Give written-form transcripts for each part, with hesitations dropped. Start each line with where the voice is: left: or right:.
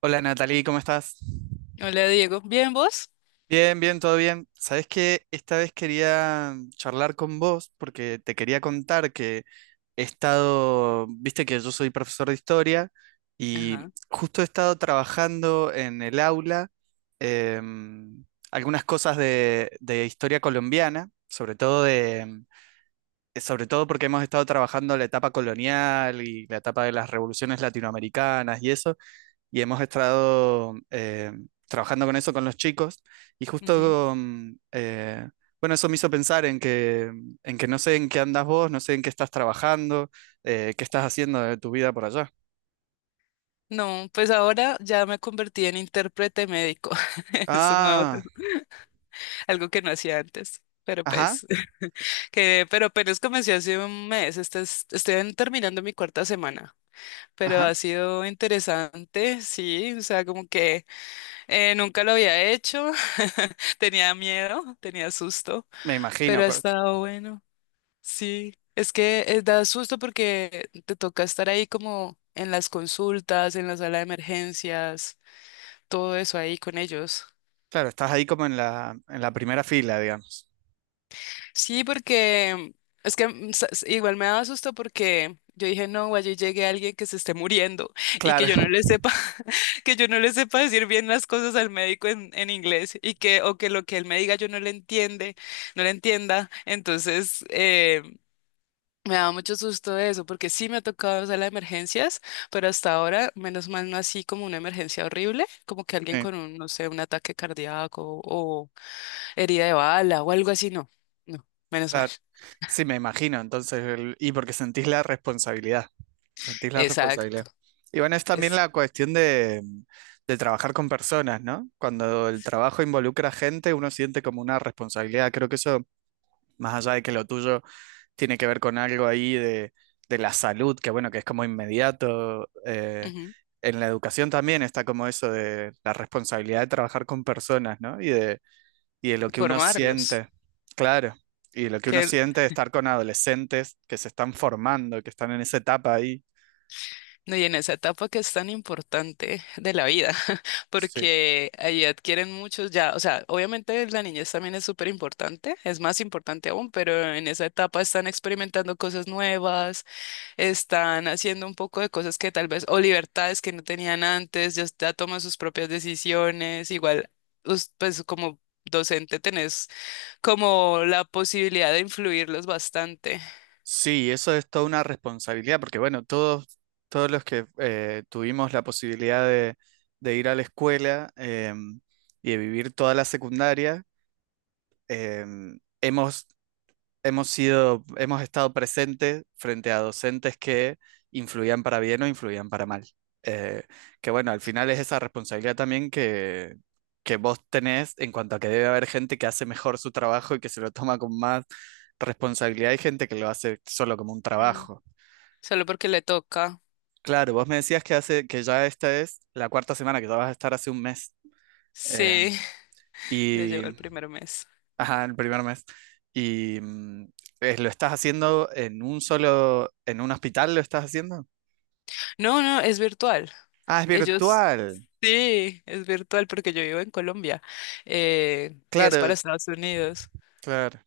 right: Hola Natalie, ¿cómo estás?
left: Hola Diego, ¿bien vos?
right: Bien, bien, todo bien. Sabes que esta vez quería charlar con vos porque te quería contar que he estado, viste que yo soy profesor de historia y
left: Ajá.
right: justo he estado trabajando en el aula em, algunas cosas de historia colombiana, sobre todo porque hemos estado trabajando la etapa colonial y la etapa de las revoluciones latinoamericanas y eso y hemos estado trabajando con eso con los chicos y
left: Ujú.
right: justo, bueno, eso me hizo pensar en que, no sé en qué andas vos, no sé en qué estás trabajando, qué estás haciendo de tu vida por allá.
left: No, pues ahora ya me convertí en intérprete médico. Es un nuevo,
right: Ah,
left: algo que no hacía antes. Pero
right: ajá,
left: pues, pero apenas comencé hace un mes. Estoy terminando mi cuarta semana. Pero
right: ajá,
left: ha sido interesante, sí. O sea, como que nunca lo había hecho. Tenía miedo, tenía susto,
right: me imagino.
left: pero ha estado bueno. Sí, es que da susto porque te toca estar ahí como en las consultas, en la sala de emergencias, todo eso ahí con ellos.
right: Claro, estás ahí como en la primera fila, digamos.
left: Sí, porque es que igual me daba susto porque yo dije, no, allí llegue alguien que se esté muriendo y que
right: Claro,
left: yo no le sepa, que yo no le sepa decir bien las cosas al médico en inglés y que, o que lo que él me diga yo no le entiende, no le entienda. Entonces, me da mucho susto eso, porque sí me ha tocado sala las emergencias, pero hasta ahora, menos mal, no así como una emergencia horrible, como que alguien
right: sí,
left: con un, no sé, un ataque cardíaco o herida de bala o algo así, no. No, menos mal.
right: claro. Sí, me imagino, entonces, y porque sentís la responsabilidad. Sentís la
left: Exacto.
right: responsabilidad. Y bueno, es también
left: Es
right: la cuestión de trabajar con personas, ¿no? Cuando el trabajo involucra gente, uno siente como una responsabilidad. Creo que eso, más allá de que lo tuyo tiene que ver con algo ahí de la salud, que bueno, que es como inmediato.
left: Ujú,
right: En la educación también está como eso de la responsabilidad de trabajar con personas, ¿no? Y de lo que uno
left: formarlos.
right: siente, claro. Y de lo que uno
left: Que,
right: siente de estar con adolescentes que se están formando, que están en esa etapa ahí.
left: no, y en esa etapa que es tan importante de la vida,
right: Sí.
left: porque ahí adquieren muchos ya, o sea, obviamente la niñez también es súper importante, es más importante aún, pero en esa etapa están experimentando cosas nuevas, están haciendo un poco de cosas que tal vez, o libertades que no tenían antes, ya, ya toman sus propias decisiones, igual, pues como docente tenés como la posibilidad de influirlos bastante.
right: Sí, eso es toda una responsabilidad, porque bueno, todos los que tuvimos la posibilidad de ir a la escuela em, y de vivir toda la secundaria, em, hemos, hemos estado presentes frente a docentes que influían para bien o influían para mal. Eh, que bueno, al final es esa responsabilidad también que vos tenés en cuanto a que debe haber gente que hace mejor su trabajo y que se lo toma con más responsabilidad y gente que lo hace solo como un
left: Mm.
right: trabajo.
left: Solo porque le toca.
right: Claro, vos me decías que ya esta es la cuarta semana, que ya vas a estar hace un mes. eh,
left: Sí, ya
right: y,
left: llegó el primer mes.
right: ajá, el primer mes. Y lo estás haciendo en en un hospital lo estás haciendo.
left: No, no, es virtual.
right: Ah, es
left: Ellos,
right: virtual.
left: sí, es virtual porque yo vivo en Colombia, y es para
right: Claro,
left: Estados Unidos.
right: claro,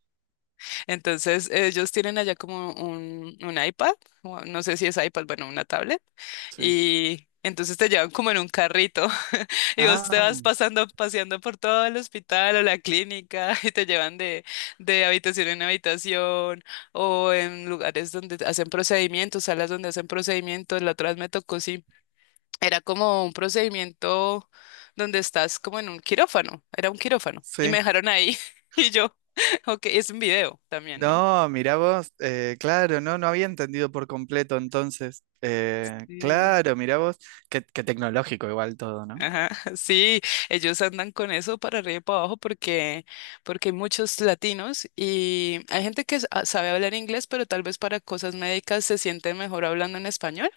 left: Entonces, ellos tienen allá como un iPad, o no sé si es iPad, bueno, una tablet,
right: sí.
left: y entonces te llevan como en un carrito y vos
right: Ah,
left: te vas pasando, paseando por todo el hospital o la clínica y te llevan de, habitación en habitación, o en lugares donde hacen procedimientos, salas donde hacen procedimientos. La otra vez me tocó, sí, era como un procedimiento donde estás como en un quirófano, era un quirófano, y me
right: sí.
left: dejaron ahí y yo, ok, es un video también, ¿no?
right: No, mirá vos, claro, no, no había entendido por completo entonces.
left: Sí,
right: Claro, mirá vos, qué, qué tecnológico igual todo, ¿no?
left: ajá, sí, ellos andan con eso para arriba y para abajo porque hay muchos latinos y hay gente que sabe hablar inglés, pero tal vez para cosas médicas se siente mejor hablando en español.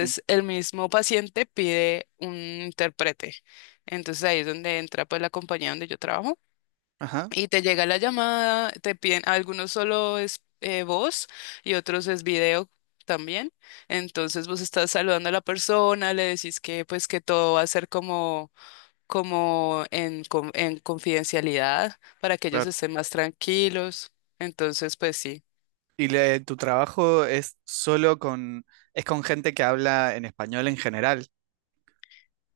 right: Sí.
left: el mismo paciente pide un intérprete. Entonces, ahí es donde entra pues la compañía donde yo trabajo.
right: Ajá,
left: Y te llega la llamada, te piden, algunos solo es voz y otros es video también. Entonces vos estás saludando a la persona, le decís que pues que todo va a ser como en confidencialidad, para que ellos
right: claro.
left: estén más tranquilos. Entonces, pues sí.
right: ¿Y le- tu trabajo es solo con, es con gente que habla en español en general?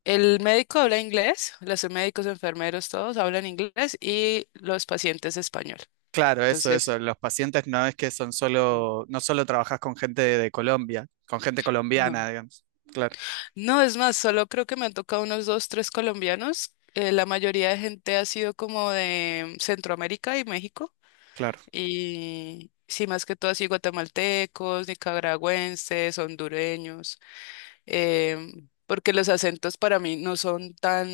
left: El médico habla inglés, los médicos, enfermeros, todos hablan inglés y los pacientes español.
right: Claro, eso,
left: Entonces,
right: eso. Los pacientes no es que son
left: mm,
right: solo, no solo trabajas con gente de Colombia, con gente
left: no.
right: colombiana, digamos. Claro,
left: No, es más, solo creo que me han tocado unos dos, tres colombianos. La mayoría de gente ha sido como de Centroamérica y México.
right: claro,
left: Y sí, más que todo así guatemaltecos, nicaragüenses, hondureños. Porque los acentos para mí no son tan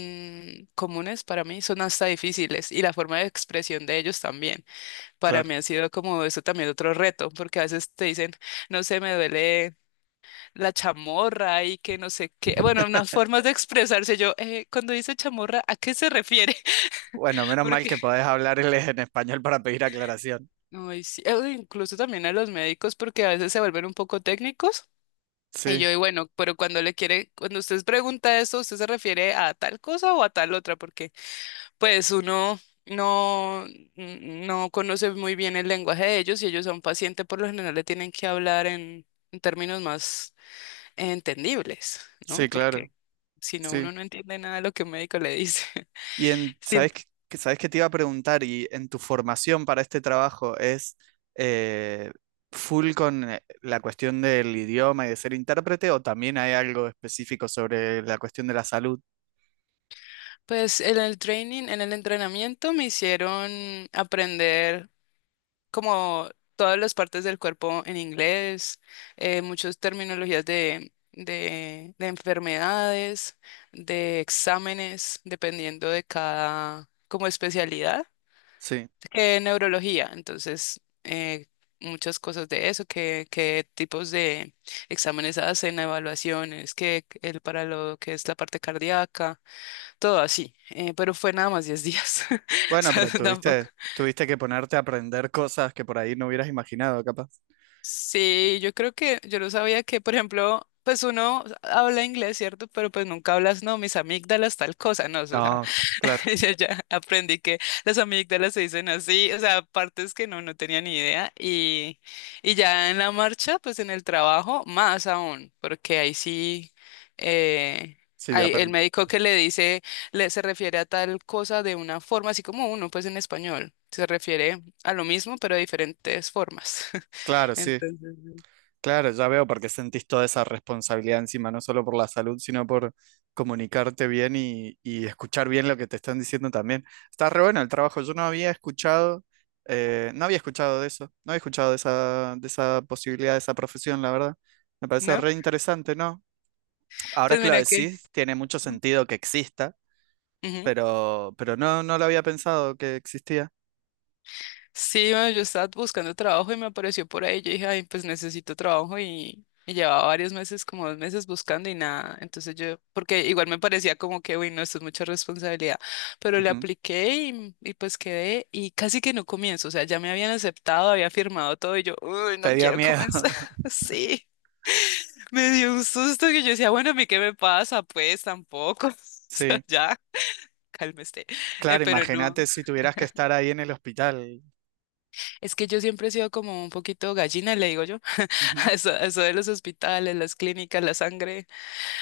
left: comunes, para mí son hasta difíciles. Y la forma de expresión de ellos también. Para
right: claro.
left: mí ha sido como eso también otro reto, porque a veces te dicen, no sé, me duele la chamorra y que no sé qué. Bueno, unas formas de expresarse. Cuando dice chamorra, ¿a qué se refiere?
right: Bueno, menos mal
left: Porque,
right: que podés hablarles en español para pedir aclaración.
left: ay, sí, incluso también a los médicos, porque a veces se vuelven un poco técnicos. Y
right: Sí,
left: yo, y bueno, pero cuando le quiere, cuando usted pregunta eso, ¿usted se refiere a tal cosa o a tal otra? Porque, pues, uno no, no conoce muy bien el lenguaje de ellos, y ellos a un paciente por lo general le tienen que hablar en términos más entendibles,
right: sí,
left: ¿no? Porque
right: claro.
left: si no,
right: Sí.
left: uno no entiende nada de lo que un médico le dice.
right: Y en,
left: Sí.
right: sabes que te iba a preguntar? Y en tu formación para este trabajo es eh, full con la cuestión del idioma y de ser intérprete, o también hay algo específico sobre la cuestión de la salud.
left: Pues en el training, en el entrenamiento me hicieron aprender como todas las partes del cuerpo en inglés, muchas terminologías de, enfermedades, de exámenes, dependiendo de cada como especialidad.
right: Sí.
left: Neurología, entonces muchas cosas de eso, qué tipos de exámenes hacen, evaluaciones, qué el para lo que es la parte cardíaca, todo así, pero fue nada más 10 días, o
right: Bueno,
left: sea,
right: pero
left: tampoco.
right: tuviste que ponerte a aprender cosas que por ahí no hubieras imaginado, capaz.
left: Sí, yo creo que yo no sabía que, por ejemplo, pues uno habla inglés, ¿cierto? Pero pues nunca hablas, no, mis amígdalas, tal cosa, no, o sea,
right: No, claro.
left: ya, ya aprendí que las amígdalas se dicen así, o sea, partes que no, no tenía ni idea. Y ya en la marcha, pues en el trabajo, más aún, porque ahí sí, eh,
right: Sí,
left: hay el médico que le dice, le, se refiere a tal cosa de una forma, así como uno, pues en español, se refiere a lo mismo, pero de diferentes formas.
right: Claro, sí.
left: Entonces,
right: Claro, ya veo por qué sentís toda esa responsabilidad encima, no solo por la salud, sino por comunicarte bien y escuchar bien lo que te están diciendo también. Está re bueno el trabajo. Yo no había escuchado, no había escuchado de eso, no había escuchado de esa posibilidad, de esa profesión, la verdad. Me parece
left: ¿no?
right: re interesante, ¿no? Ahora
left: Pues
right: que lo
left: mira que...
right: decís, tiene mucho sentido que exista,
left: Ujú.
right: pero no lo había pensado que existía.
left: Sí, bueno, yo estaba buscando trabajo y me apareció por ahí. Yo dije, ay, pues necesito trabajo, y llevaba varios meses, como 2 meses buscando y nada. Entonces yo, porque igual me parecía como que, uy, no, esto es mucha responsabilidad, pero le
right: Ujú.
left: apliqué y pues quedé y casi que no comienzo. O sea, ya me habían aceptado, había firmado todo y yo, uy, no
right: Te dio
left: quiero
right: miedo.
left: comenzar. Sí, me dio un susto que yo decía, bueno, ¿a mí qué me pasa? Pues tampoco. O sea,
right: Sí.
left: ya, cálmese. Eh,
right: Claro,
left: pero no.
right: imagínate si tuvieras que estar ahí en el hospital.
left: Es que yo siempre he sido como un poquito gallina, le digo yo. a
right: Ujú.
left: Eso, a eso de los hospitales, las clínicas, la sangre,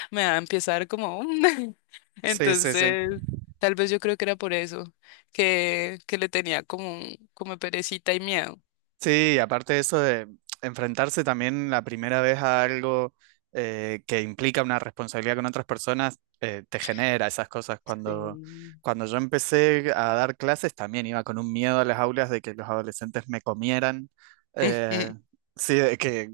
left: me va a empezar como...
right: Sí, sí, sí.
left: Entonces, tal vez yo creo que era por eso, que le tenía como, perecita y miedo.
right: Sí, aparte de eso de enfrentarse también la primera vez a algo que implica una responsabilidad con otras personas, te genera esas cosas. Cuando,
left: Sí.
right: cuando yo empecé a dar clases, también iba con un miedo a las aulas de que los adolescentes me comieran. eh, sí,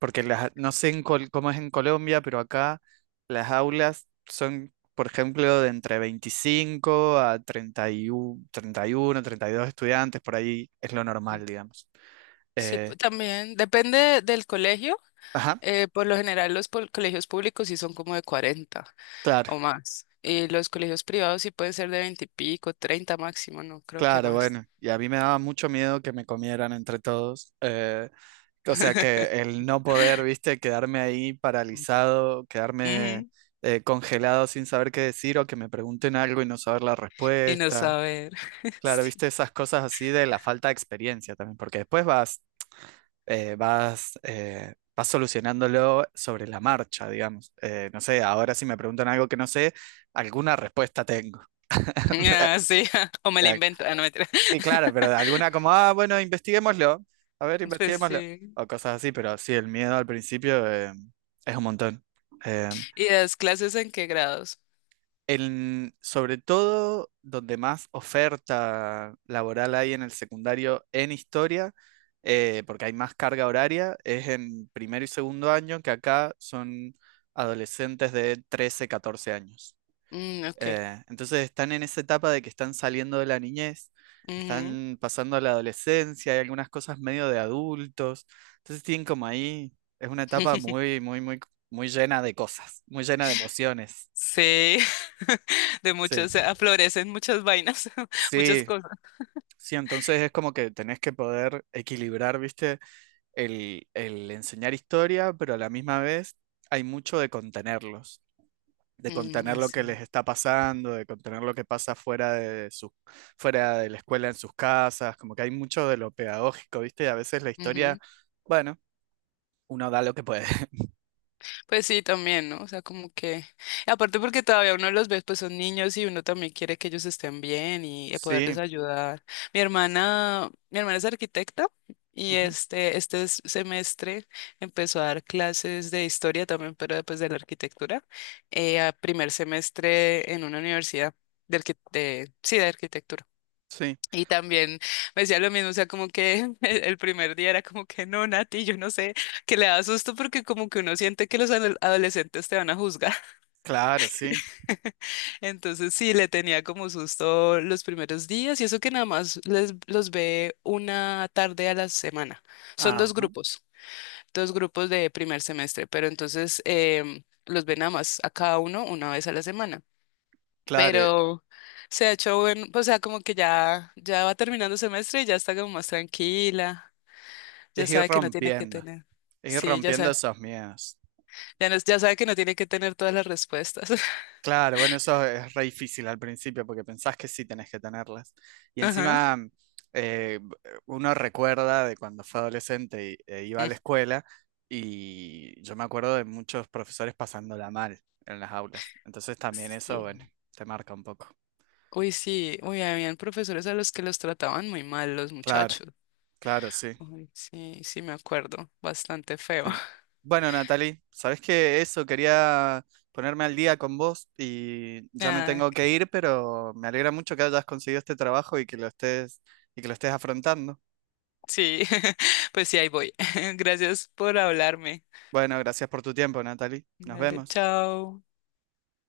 right: porque las, no sé cómo es en Colombia, pero acá las aulas son, por ejemplo, de entre 25 a 30 31, 31 32 estudiantes, por ahí es lo normal, digamos.
left: Sí,
right: Eh,
left: también depende del colegio.
right: ajá,
left: Por lo general, los colegios públicos sí son como de 40
right: claro,
left: o más. Y los colegios privados sí pueden ser de 20 y pico, 30 máximo, no creo que
right: claro,
left: más.
right: bueno. Y a mí me daba mucho miedo que me comieran entre todos. O sea, que el no poder, viste, quedarme ahí paralizado, quedarme
left: Ujú.
right: congelado sin saber qué decir o que me pregunten algo y no saber la
left: Y no
right: respuesta.
left: saber.
right: Claro,
left: Sí.
right: viste, esas cosas así de la falta de experiencia también, porque después vas solucionándolo sobre la marcha, digamos. No sé, ahora si me preguntan algo que no sé, alguna respuesta tengo.
left: Ah, sí. O me la invento. Ah, no, mentira.
right: Y claro, pero de alguna como, ah, bueno, investiguémoslo. A ver,
left: Pues
right: investiguémoslo.
left: sí.
right: O cosas así, pero sí, el miedo al principio es un montón. Eh,
left: ¿Y das clases en qué grados?
right: sobre todo donde más oferta laboral hay en el secundario en historia, porque hay más carga horaria, es en primero y segundo año, que acá son adolescentes de 13 14 años.
left: Mm, ok.
right: Entonces están en esa etapa de que están saliendo de la niñez,
left: Ujú.
right: están pasando a la adolescencia, hay algunas cosas medio de adultos. Entonces tienen como ahí, es una etapa muy, muy, muy, muy llena de cosas, muy llena de emociones.
left: Sí. De
right: Sí,
left: muchas, aflorecen muchas vainas, muchas
right: sí,
left: cosas.
right: sí, entonces es como que tenés que poder equilibrar, ¿viste? El enseñar historia, pero a la misma vez hay mucho de contenerlos. De
left: Mm,
right: contener lo que
left: así.
right: les está pasando, de contener lo que pasa fuera de su, fuera de la escuela en sus casas, como que hay mucho de lo pedagógico, ¿viste? Y a veces la historia, bueno, uno da lo que puede.
left: Pues sí, también, ¿no? O sea, como que, aparte porque todavía uno los ve, pues son niños y uno también quiere que ellos estén bien y poderles
right: Sí,
left: ayudar. Mi hermana es arquitecta, y
right: ujú,
left: este semestre empezó a dar clases de historia también, pero pues de la arquitectura, a primer semestre en una universidad de arquitectura.
right: sí,
left: Y también me decía lo mismo, o sea, como que el primer día era como que no, Nati, yo no sé, que le da susto porque como que uno siente que los adolescentes te van a juzgar.
right: claro, sí.
left: Entonces sí, le tenía como susto los primeros días, y eso que nada más les, los ve una tarde a la semana. Son
right: Ajá,
left: dos grupos de primer semestre, pero entonces los ve nada más a cada uno una vez a la semana.
right: claro,
left: Pero se ha hecho bueno, o sea, como que ya, ya va terminando semestre y ya está como más tranquila. Ya
right: es ir
left: sabe que no tiene que
right: rompiendo,
left: tener.
right: es ir
left: Sí, ya
right: rompiendo
left: sabe.
right: esos miedos.
left: Ya, ya sabe que no tiene que tener todas las respuestas.
right: Claro, bueno, eso es re difícil al principio porque pensás que sí tenés que tenerlas. Y
left: Ajá.
right: encima eh, uno recuerda de cuando fue adolescente y, e iba a
left: Mm,
right: la escuela y yo me acuerdo de muchos profesores pasándola mal en las aulas. Entonces también eso,
left: sí.
right: bueno, te marca un poco.
left: Uy, sí. Uy, habían profesores a los que los trataban muy mal los
right: Claro,
left: muchachos.
right: claro, sí,
left: Uy, sí, sí, me acuerdo. Bastante feo.
right: sí. Bueno, Natalie, sabés que eso quería ponerme al día con vos y ya me
left: Ah,
right: tengo que ir, pero me alegra mucho que hayas conseguido este trabajo y que lo estés afrontando.
left: sí. Pues sí, ahí voy. Gracias por hablarme.
right: Bueno, gracias por tu tiempo, Natalie. Nos
left: Dale,
right: vemos.
left: chao.